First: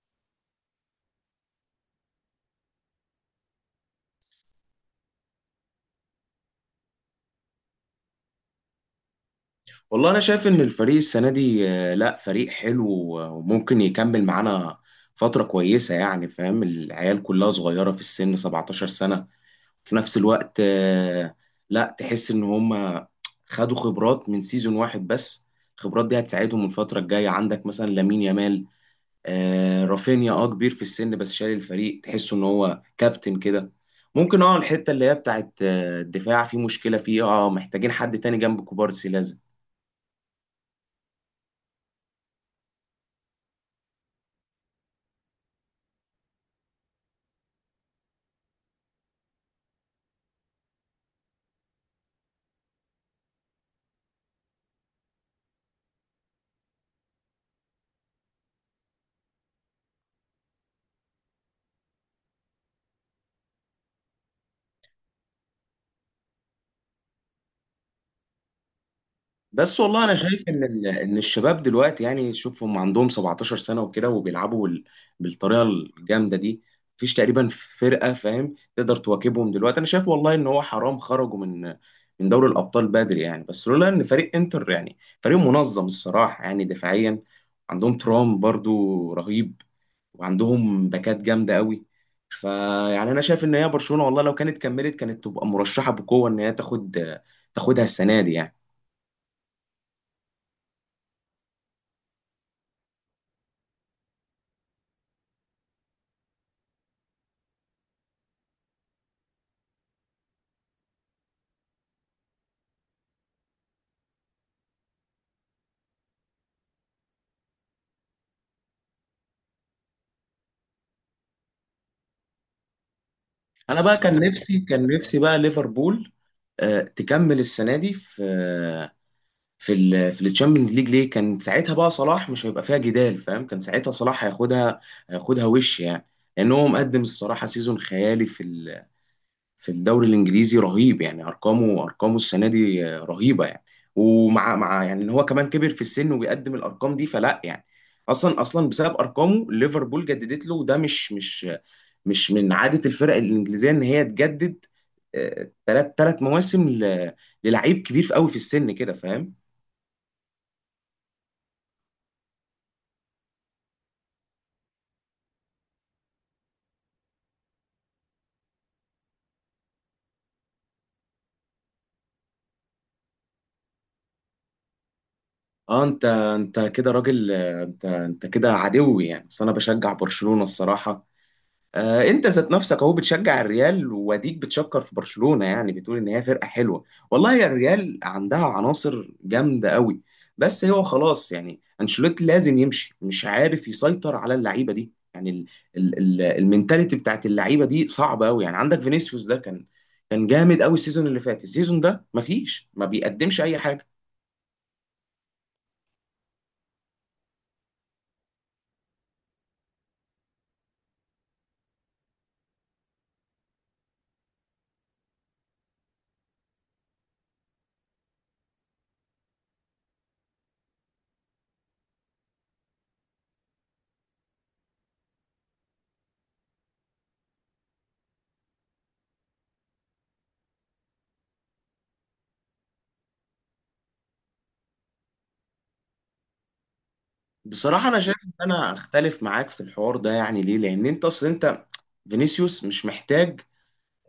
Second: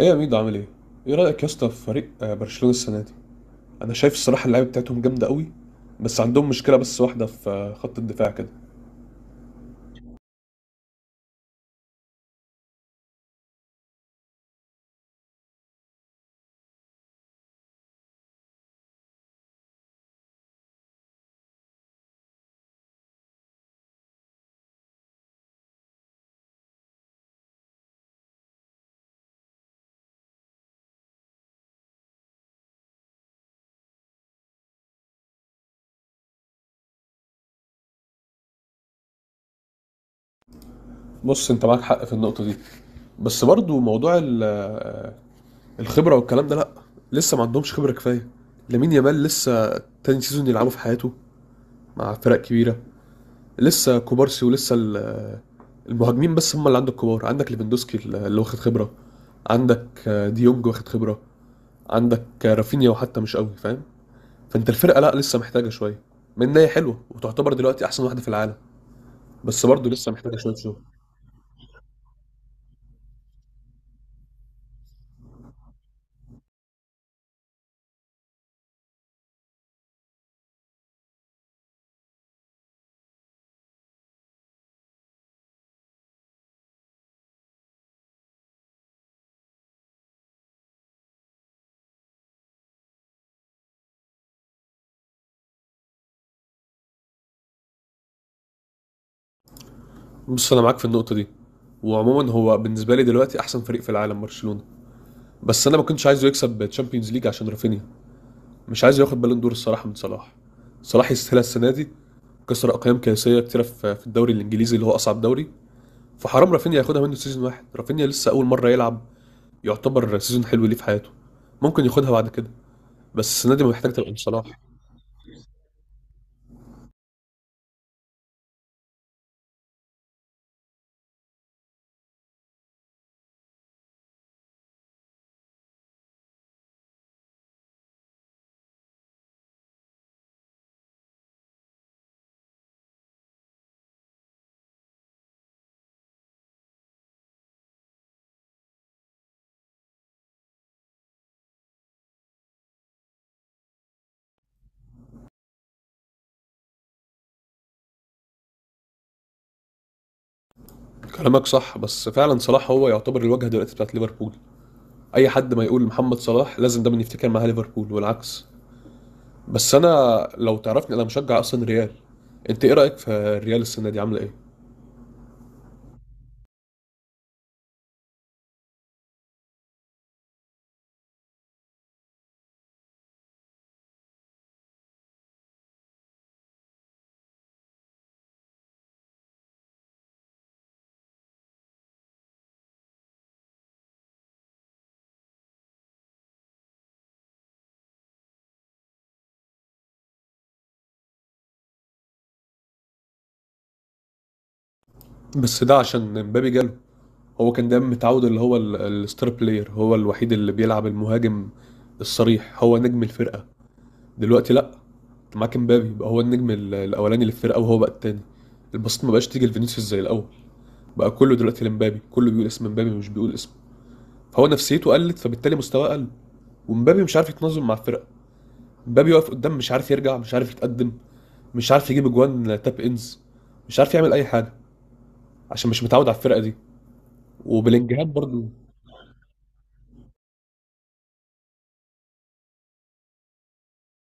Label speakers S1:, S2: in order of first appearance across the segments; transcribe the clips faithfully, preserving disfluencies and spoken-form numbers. S1: ايه يا ميدو عامل ايه؟ ايه رأيك يا اسطى في فريق آه، برشلونة السنة دي؟ انا شايف الصراحة اللعيبة بتاعتهم جامدة قوي، بس عندهم مشكلة بس واحدة في آه، خط الدفاع كده.
S2: والله انا شايف ان الفريق السنه دي آه، لا فريق حلو، وممكن يكمل معانا فتره كويسه. يعني فاهم، العيال كلها صغيره في السن، سبعتاشر سنه. في نفس الوقت آه، لا تحس ان هم خدوا خبرات من سيزون واحد، بس الخبرات دي هتساعدهم الفتره الجايه. عندك مثلا لامين يامال، آه، رافينيا اه كبير في السن بس شايل الفريق، تحسه ان هو كابتن كده. ممكن اه الحته اللي هي بتاعت آه، الدفاع في مشكله فيه، اه محتاجين حد تاني جنب كوبارسي.
S1: بص انت معاك حق في النقطة دي، بس برضو موضوع ال- آه، الخبرة والكلام ده، لا، لسه ما عندهمش خبرة كفاية. لامين يامال لسه تاني سيزون يلعبه في حياته مع فرق كبيرة. لسه كوبارسي، ولسه ال- آه، المهاجمين بس هم اللي عندك كبار. عندك ليفاندوسكي اللي واخد خبرة، عندك آه، ديونج واخد خبرة، عندك آه، رافينيا، وحتى مش قوي، فاهم؟ فانت الفرقه لا، لسه محتاجه شويه، من إن هي حلوه وتعتبر دلوقتي احسن واحده في العالم، بس
S2: بس
S1: برضه
S2: والله
S1: لسه
S2: انا
S1: محتاجه
S2: شايف
S1: شويه
S2: ان
S1: شغل.
S2: ال- ان الشباب دلوقتي، يعني شوف هم عندهم سبعتاشر سنه وكده، وبيلعبوا بال- بالطريقه الجامده دي. مفيش تقريبا فرقه، فاهم، تقدر تواكبهم دلوقتي. انا شايف والله ان هو حرام خرجوا من من دوري الابطال بدري يعني، بس لولا ان فريق انتر، يعني فريق منظم الصراحه، يعني دفاعيا عندهم ترام برضو رهيب، وعندهم باكات جامده قوي. فيعني انا شايف ان هي برشلونه، والله لو كانت كملت كانت تبقى مرشحه بقوه ان هي تاخد تاخدها السنه دي يعني.
S1: بص انا معاك في النقطه دي، وعموما هو بالنسبه لي دلوقتي احسن فريق في العالم برشلونه، بس انا ما كنتش عايزه يكسب تشامبيونز ليج عشان رافينيا، مش عايزه ياخد بالون دور الصراحه من صلاح. صلاح يستاهلها السنه دي، كسر اقيام قياسيه كتيره في في الدوري الانجليزي اللي هو اصعب دوري. فحرام رافينيا ياخدها منه سيزون واحد، رافينيا لسه اول مره يلعب، يعتبر سيزون حلو ليه في حياته. ممكن ياخدها بعد كده، بس السنه دي
S2: انا
S1: محتاج
S2: بقى
S1: تبقى من
S2: كان
S1: صلاح.
S2: نفسي كان نفسي بقى ليفربول آه، تكمل السنه دي في آه، في ال في الشامبيونز ليج، ليه كان ساعتها بقى صلاح مش هيبقى فيها جدال، فاهم؟ كان ساعتها صلاح هياخدها هياخدها وش يعني، لان هو مقدم الصراحه سيزون خيالي في ال- في الدوري الانجليزي رهيب يعني. ارقامه ارقامه السنه دي آه، رهيبه يعني. ومع مع يعني، ان هو كمان كبر في السن وبيقدم الارقام دي. فلا يعني اصلا اصلا بسبب ارقامه ليفربول جددت له، وده مش مش مش من عادة الفرق الإنجليزية إن هي تجدد ثلاث ثلاث مواسم ل- للعيب كبير قوي في السن كده، فاهم؟
S1: كلامك صح، بس فعلا صلاح هو يعتبر الواجهه دلوقتي بتاعت ليفربول. اي حد ما يقول محمد صلاح لازم دايما يفتكر معاه ليفربول والعكس. بس انا، لو تعرفني انا مشجع اصلا ريال. انت ايه رايك في الريال السنه دي عامله ايه؟
S2: اه انت انت كده راجل، آه، انت انت كده عدوي يعني، بس انا بشجع برشلونة الصراحة. آه، انت ذات نفسك اهو بتشجع الريال واديك بتشكر في برشلونة، يعني بتقول ان هي فرقة حلوه. والله يا، الريال عندها عناصر جامدة قوي، بس هو خلاص يعني انشيلوتي لازم يمشي، مش عارف يسيطر على اللعيبة دي. يعني ال ال ال المينتاليتي بتاعت اللعيبة دي صعبة قوي. يعني عندك فينيسيوس ده كان كان جامد قوي السيزون اللي فات، السيزون ده مفيش، ما بيقدمش اي حاجة.
S1: بس ده عشان مبابي جاله. هو كان دايما متعود اللي هو ال- الستار بلاير هو الوحيد اللي بيلعب المهاجم الصريح، هو نجم الفرقه. دلوقتي لا، معاك مبابي بقى هو النجم ال- الاولاني للفرقه، وهو بقى التاني. البسط ما بقاش تيجي لفينيسيوس زي الاول، بقى كله دلوقتي لمبابي، كله بيقول اسم مبابي، مش بيقول اسم. هو نفسيته قلت، فبالتالي مستواه قل. ومبابي مش عارف يتنظم مع الفرقه. مبابي واقف قدام، مش عارف يرجع، مش عارف يتقدم، مش عارف يجيب اجوان تاب انز، مش عارف يعمل اي حاجه، عشان مش متعود على الفرقه دي.
S2: بصراحة انا
S1: وبلينجهام
S2: شايف ان
S1: برضو.
S2: انا اختلف معاك في الحوار ده، يعني ليه؟ لان انت اصل انت، فينيسيوس مش محتاج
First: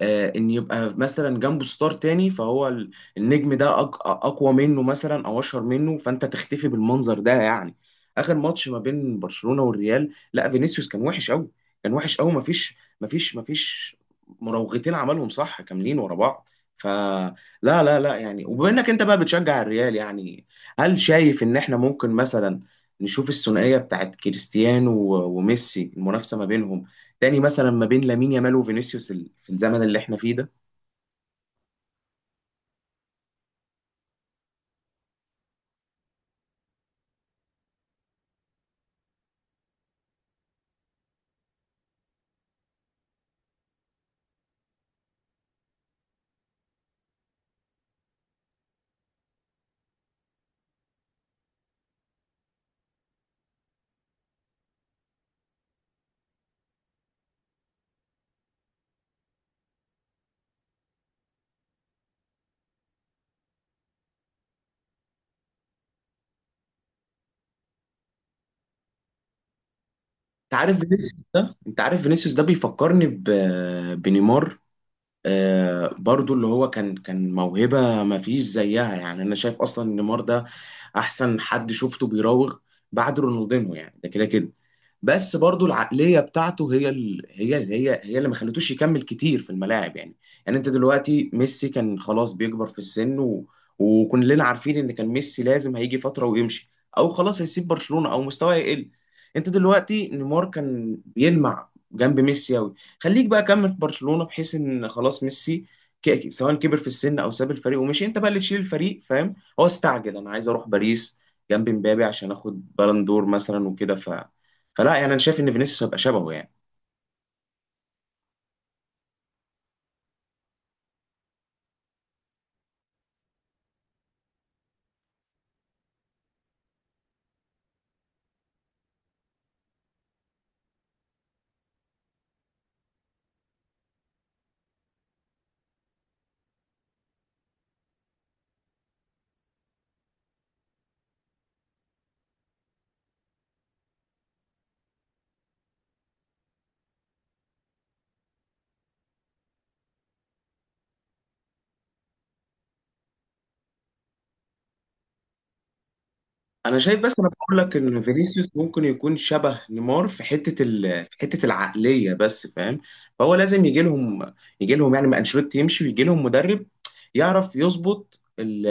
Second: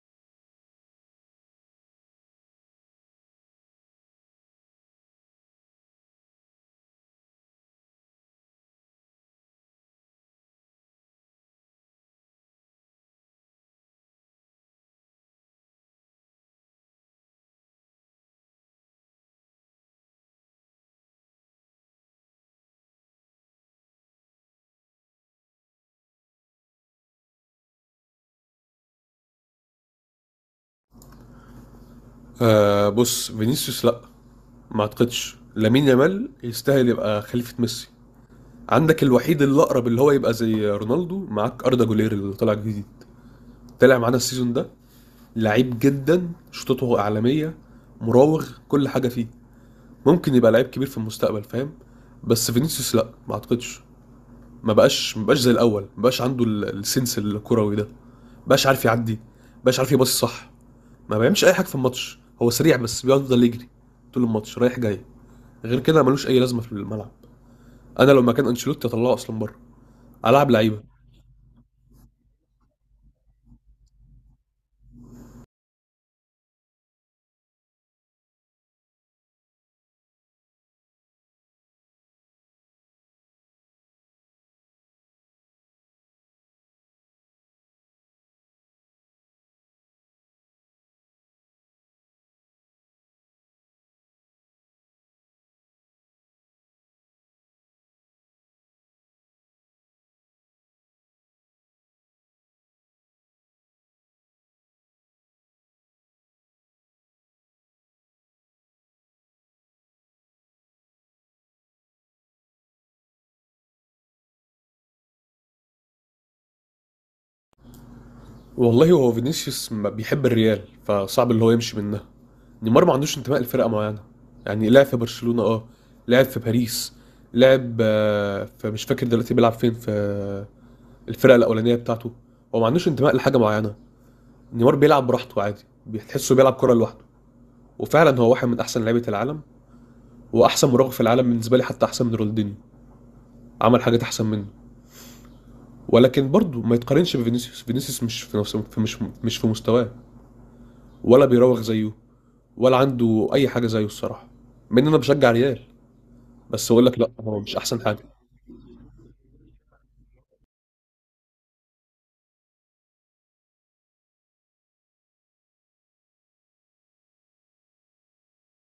S2: آه، ان يبقى مثلا جنبه ستار تاني، فهو ال- النجم ده أق- اقوى منه مثلا او اشهر منه، فانت تختفي بالمنظر ده يعني. اخر ماتش ما بين برشلونة والريال لا، فينيسيوس كان وحش قوي، كان وحش قوي. مفيش مفيش مفيش مراوغتين عملهم صح كاملين ورا بعض. فلا، لا لا لا، يعني، وبما انك انت بقى بتشجع الريال، يعني هل شايف ان احنا ممكن مثلا نشوف الثنائية بتاعت كريستيانو و- وميسي، المنافسة ما بينهم تاني مثلا ما بين لامين يامال وفينيسيوس في الزمن اللي احنا فيه ده؟
S1: آه بص فينيسيوس لا، ما اعتقدش لامين يامال يستاهل يبقى خليفه ميسي. عندك الوحيد اللي اقرب اللي هو يبقى زي رونالدو معاك اردا جولير، اللي طالع جديد، طلع معانا السيزون ده. لعيب جدا، شطته عالميه، مراوغ، كل حاجه فيه. ممكن يبقى لعيب كبير في المستقبل، فاهم؟ بس فينيسيوس لا، ما اعتقدش. ما بقاش ما بقاش زي الاول، ما بقاش عنده ال- السنس الكروي ده، ما بقاش عارف يعدي، ما بقاش عارف يباصي صح، ما بيعملش اي حاجه في الماتش. هو سريع بس بيفضل يجري طول الماتش رايح جاي، غير كده ملوش اي لازمه في الملعب. انا لو مكان انشيلوتي اطلعه اصلا بره، العب
S2: انت عارف
S1: لعيبه.
S2: فينيسيوس ده، انت عارف فينيسيوس ده بيفكرني ب... بنيمار. آه برضو اللي هو كان كان موهبة ما فيش زيها، يعني انا شايف اصلا إن نيمار ده احسن حد شفته بيراوغ بعد رونالدينو يعني، ده كده كده. بس برضو العقليه بتاعته هي ال... هي ال... هي هي اللي ما خلتوش يكمل كتير في الملاعب يعني. يعني انت دلوقتي ميسي كان خلاص بيكبر في السن و... وكلنا عارفين ان كان ميسي لازم هيجي فتره ويمشي، او خلاص هيسيب برشلونه او مستواه يقل. انت دلوقتي نيمار كان بيلمع جنب ميسي قوي، خليك بقى كمل في برشلونه بحيث ان خلاص ميسي، ك- سواء كبر في السن او ساب الفريق ومشي، انت بقى اللي تشيل الفريق، فاهم؟ هو استعجل، انا عايز اروح باريس جنب مبابي عشان اخد بالون دور مثلا وكده. فلا يعني انا شايف ان فينيسيوس هيبقى شبهه يعني.
S1: والله هو فينيسيوس ما بيحب الريال، فصعب اللي هو يمشي منها. نيمار ما عندوش انتماء لفرقة معينة، يعني لعب في برشلونة، اه لعب في باريس، لعب آه، في، مش فاكر دلوقتي بيلعب فين، في آه، الفرقة الأولانية بتاعته. هو ما عندوش انتماء لحاجة معينة. نيمار بيلعب براحته عادي، بتحسه بيلعب كرة لوحده. وفعلا هو واحد من أحسن لعيبة العالم وأحسن مراوغ في العالم بالنسبة لي، حتى أحسن من رونالدينيو، عمل حاجات أحسن منه. ولكن برضه ما يتقارنش بفينيسيوس. فينيسيوس مش في نفسه في- مش مش في مستواه، ولا بيراوغ زيه، ولا عنده اي حاجه زيه الصراحه. مع ان انا بشجع ريال، بس
S2: انا
S1: اقول لك
S2: شايف،
S1: لا،
S2: بس انا
S1: هو مش
S2: بقول لك
S1: احسن
S2: ان
S1: حاجه.
S2: فينيسيوس ممكن يكون شبه نيمار في حته ال... في حته العقليه بس، فاهم؟ فهو لازم يجي لهم يجي لهم يعني، ما انشيلوتي يمشي ويجي لهم مدرب يعرف يظبط ال...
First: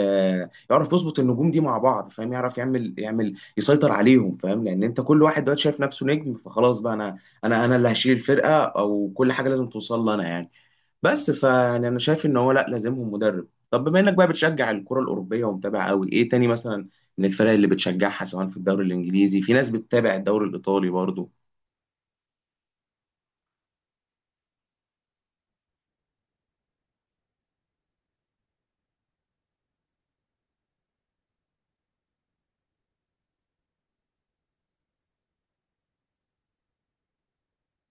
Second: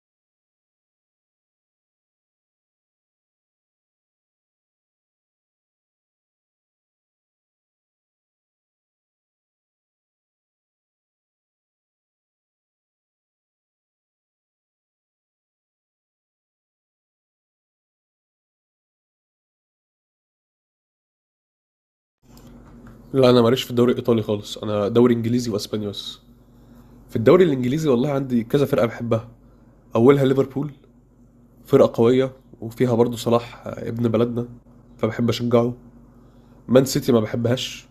S2: يعرف يظبط النجوم دي مع بعض، فاهم؟ يعرف يعمل يعمل يسيطر عليهم، فاهم؟ لان انت كل واحد دلوقتي شايف نفسه نجم، فخلاص بقى انا انا انا اللي هشيل الفرقه، او كل حاجه لازم توصل لي انا يعني. بس فيعني انا شايف ان هو لا، لازمهم مدرب. طب بما انك بقى بتشجع الكرة الأوروبية ومتابع قوي، ايه تاني مثلا من الفرق اللي بتشجعها؟ سواء في الدوري الإنجليزي، في ناس بتتابع الدوري الإيطالي برضو.
S1: لا انا ماليش في الدوري الايطالي خالص، انا دوري انجليزي واسباني بس. في الدوري الانجليزي والله عندي كذا فرقه بحبها. اولها ليفربول، فرقه قويه، وفيها برضو صلاح ابن بلدنا، فبحب اشجعه. مان سيتي ما بحبهاش،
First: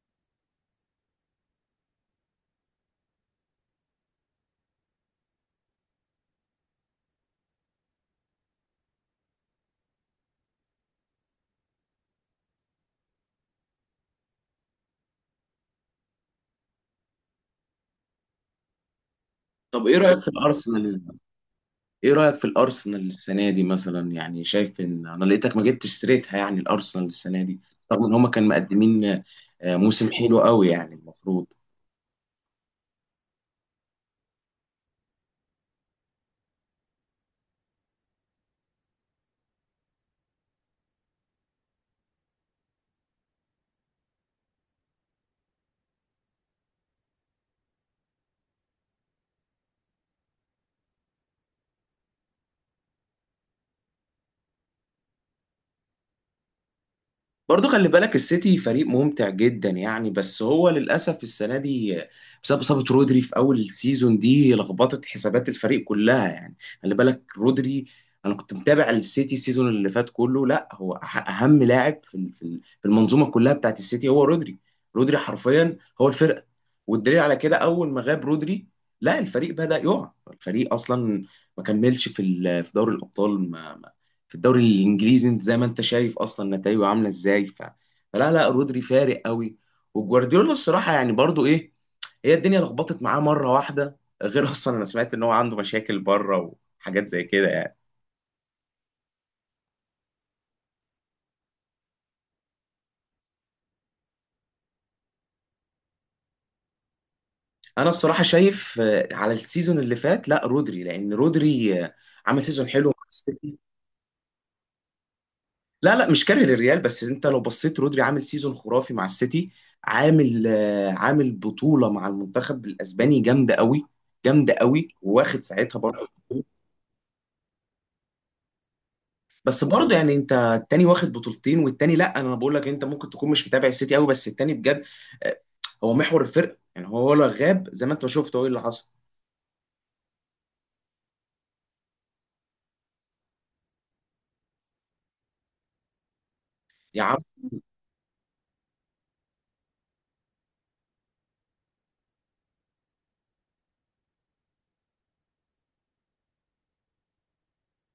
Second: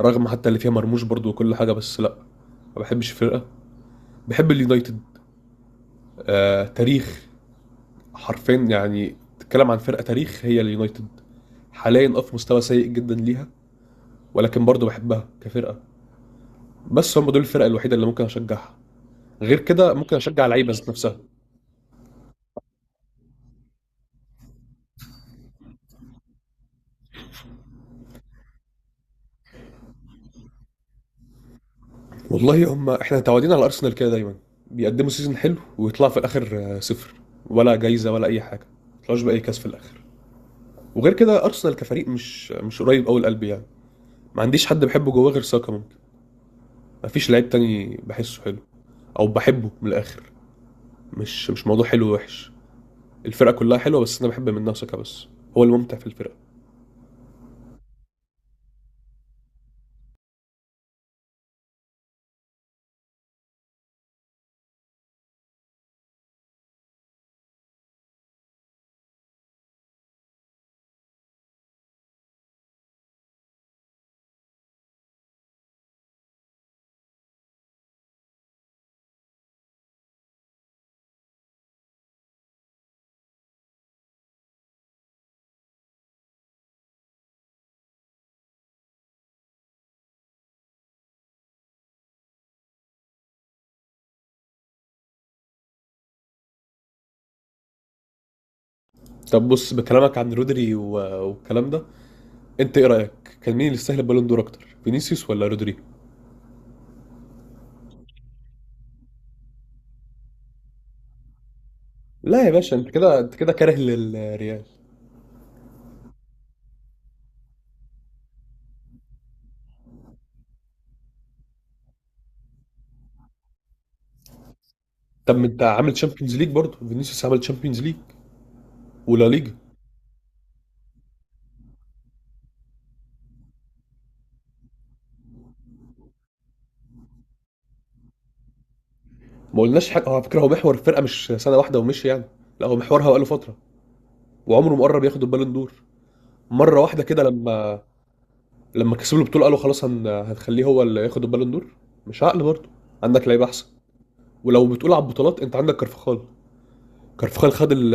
S1: رغم حتى اللي فيها مرموش برضو وكل حاجه، بس لا، ما بحبش الفرقه. بحب اليونايتد، آه تاريخ، حرفيا يعني تتكلم عن فرقه تاريخ هي اليونايتد. حاليا اه في مستوى سيء جدا ليها، ولكن برضه بحبها كفرقه. بس هم دول الفرق الوحيده اللي ممكن اشجعها، غير
S2: طب
S1: كده
S2: ايه
S1: ممكن
S2: رأيك في
S1: اشجع لعيبه ذات
S2: الأرسنال؟
S1: نفسها.
S2: ايه رأيك في الأرسنال السنة دي مثلا؟ يعني شايف ان انا لقيتك ما جبتش سيرتها يعني الأرسنال السنة دي، رغم ان هما كانوا مقدمين آه، موسم حلو قوي يعني المفروض.
S1: والله هم احنا متعودين على ارسنال كده دايما، بيقدموا سيزون حلو ويطلعوا في الاخر آه، صفر، ولا جايزه ولا اي حاجه، ما يطلعوش باي كاس في الاخر. وغير كده ارسنال كفريق مش مش قريب قوي لقلبي يعني. ما عنديش حد بحبه جواه غير ساكا ممكن، ما فيش لعيب تاني بحسه حلو او بحبه من الاخر. مش مش موضوع حلو ووحش، الفرقه كلها حلوه، بس انا بحب منها ساكا بس، هو الممتع في الفرقه.
S2: برضو خلي بالك السيتي فريق ممتع جدا يعني، بس هو للأسف السنة دي بسبب إصابة رودري في أول السيزون دي لخبطت حسابات الفريق كلها يعني. خلي بالك رودري، أنا كنت متابع السيتي السيزون اللي فات كله، لا هو أح- أهم لاعب في ال- في ال- في المنظومة كلها بتاعت السيتي هو رودري. رودري حرفيا هو الفرقة. والدليل على كده أول ما غاب رودري لا، الفريق بدأ يقع، الفريق أصلا ما كملش في ال- في دوري الأبطال، ما في الدوري الانجليزي انت زي ما انت شايف اصلا نتائجه عامله ازاي. ف... فلا لا، رودري فارق قوي. وجوارديولا الصراحه يعني برضو ايه، هي الدنيا لخبطت معاه مره واحده، غير اصلا انا سمعت ان هو عنده مشاكل بره وحاجات زي كده يعني.
S1: طب بص، بكلامك عن رودري و- والكلام ده، انت ايه رايك، كان مين اللي يستاهل البالون دور اكتر، فينيسيوس ولا رودريجو؟
S2: انا الصراحه شايف آه، على السيزون اللي فات لا رودري، لان رودري آه، عمل
S1: لا يا
S2: سيزون
S1: باشا، انت
S2: حلو مع
S1: كده انت كده
S2: السيتي.
S1: كاره للريال.
S2: لا لا، مش كاره للريال، بس انت لو بصيت رودري عامل سيزون خرافي مع السيتي، عامل آه، عامل بطولة مع المنتخب الاسباني جامدة قوي، جامدة قوي
S1: طب
S2: واخد
S1: ما انت
S2: ساعتها
S1: عامل
S2: برضه.
S1: تشامبيونز ليج برضه، فينيسيوس عمل تشامبيونز ليج ولا ليجا؟
S2: بس برضه يعني انت التاني واخد بطولتين والتاني لا، انا بقول لك انت ممكن تكون مش متابع السيتي قوي، بس التاني بجد آه، هو محور الفرق يعني، هو ولا غاب زي ما انت شفت هو ايه اللي حصل.
S1: ما قلناش حاجه، هو على فكره هو محور الفرقه، مش سنه واحده ومشي يعني. لا، هو محورها بقاله فتره، وعمره ما قرب ياخد البالون دور. مره واحده
S2: يا
S1: كده لما، لما كسبوا البطوله قالوا خلاص، هن... هنخليه هو اللي ياخد البالون دور. مش عقل برضه، عندك لعيبه احسن. ولو بتقول على البطولات، انت عندك كارفخال. كارفخال خد ال...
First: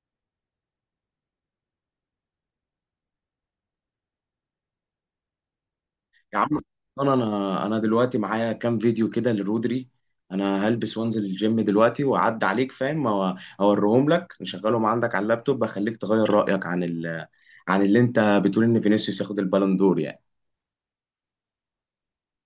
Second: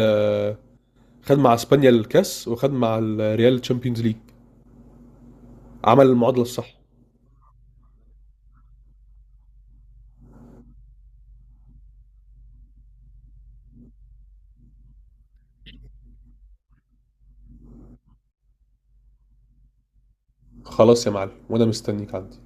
S1: خد مع اسبانيا الكاس، وخد مع الريال تشامبيونز ليج. عمل
S2: يا
S1: المعادله
S2: عم،
S1: الصح.
S2: انا انا انا دلوقتي معايا كام فيديو كده لرودري. انا هلبس وانزل الجيم دلوقتي واعدي عليك، فاهم؟ أو- اوريهم لك نشغلهم عندك على اللابتوب، اخليك تغير رايك عن ال... عن اللي انت بتقول ان فينيسيوس ياخد البالون دور يعني.
S1: خلاص يا معلم، وانا مستنيك عندي.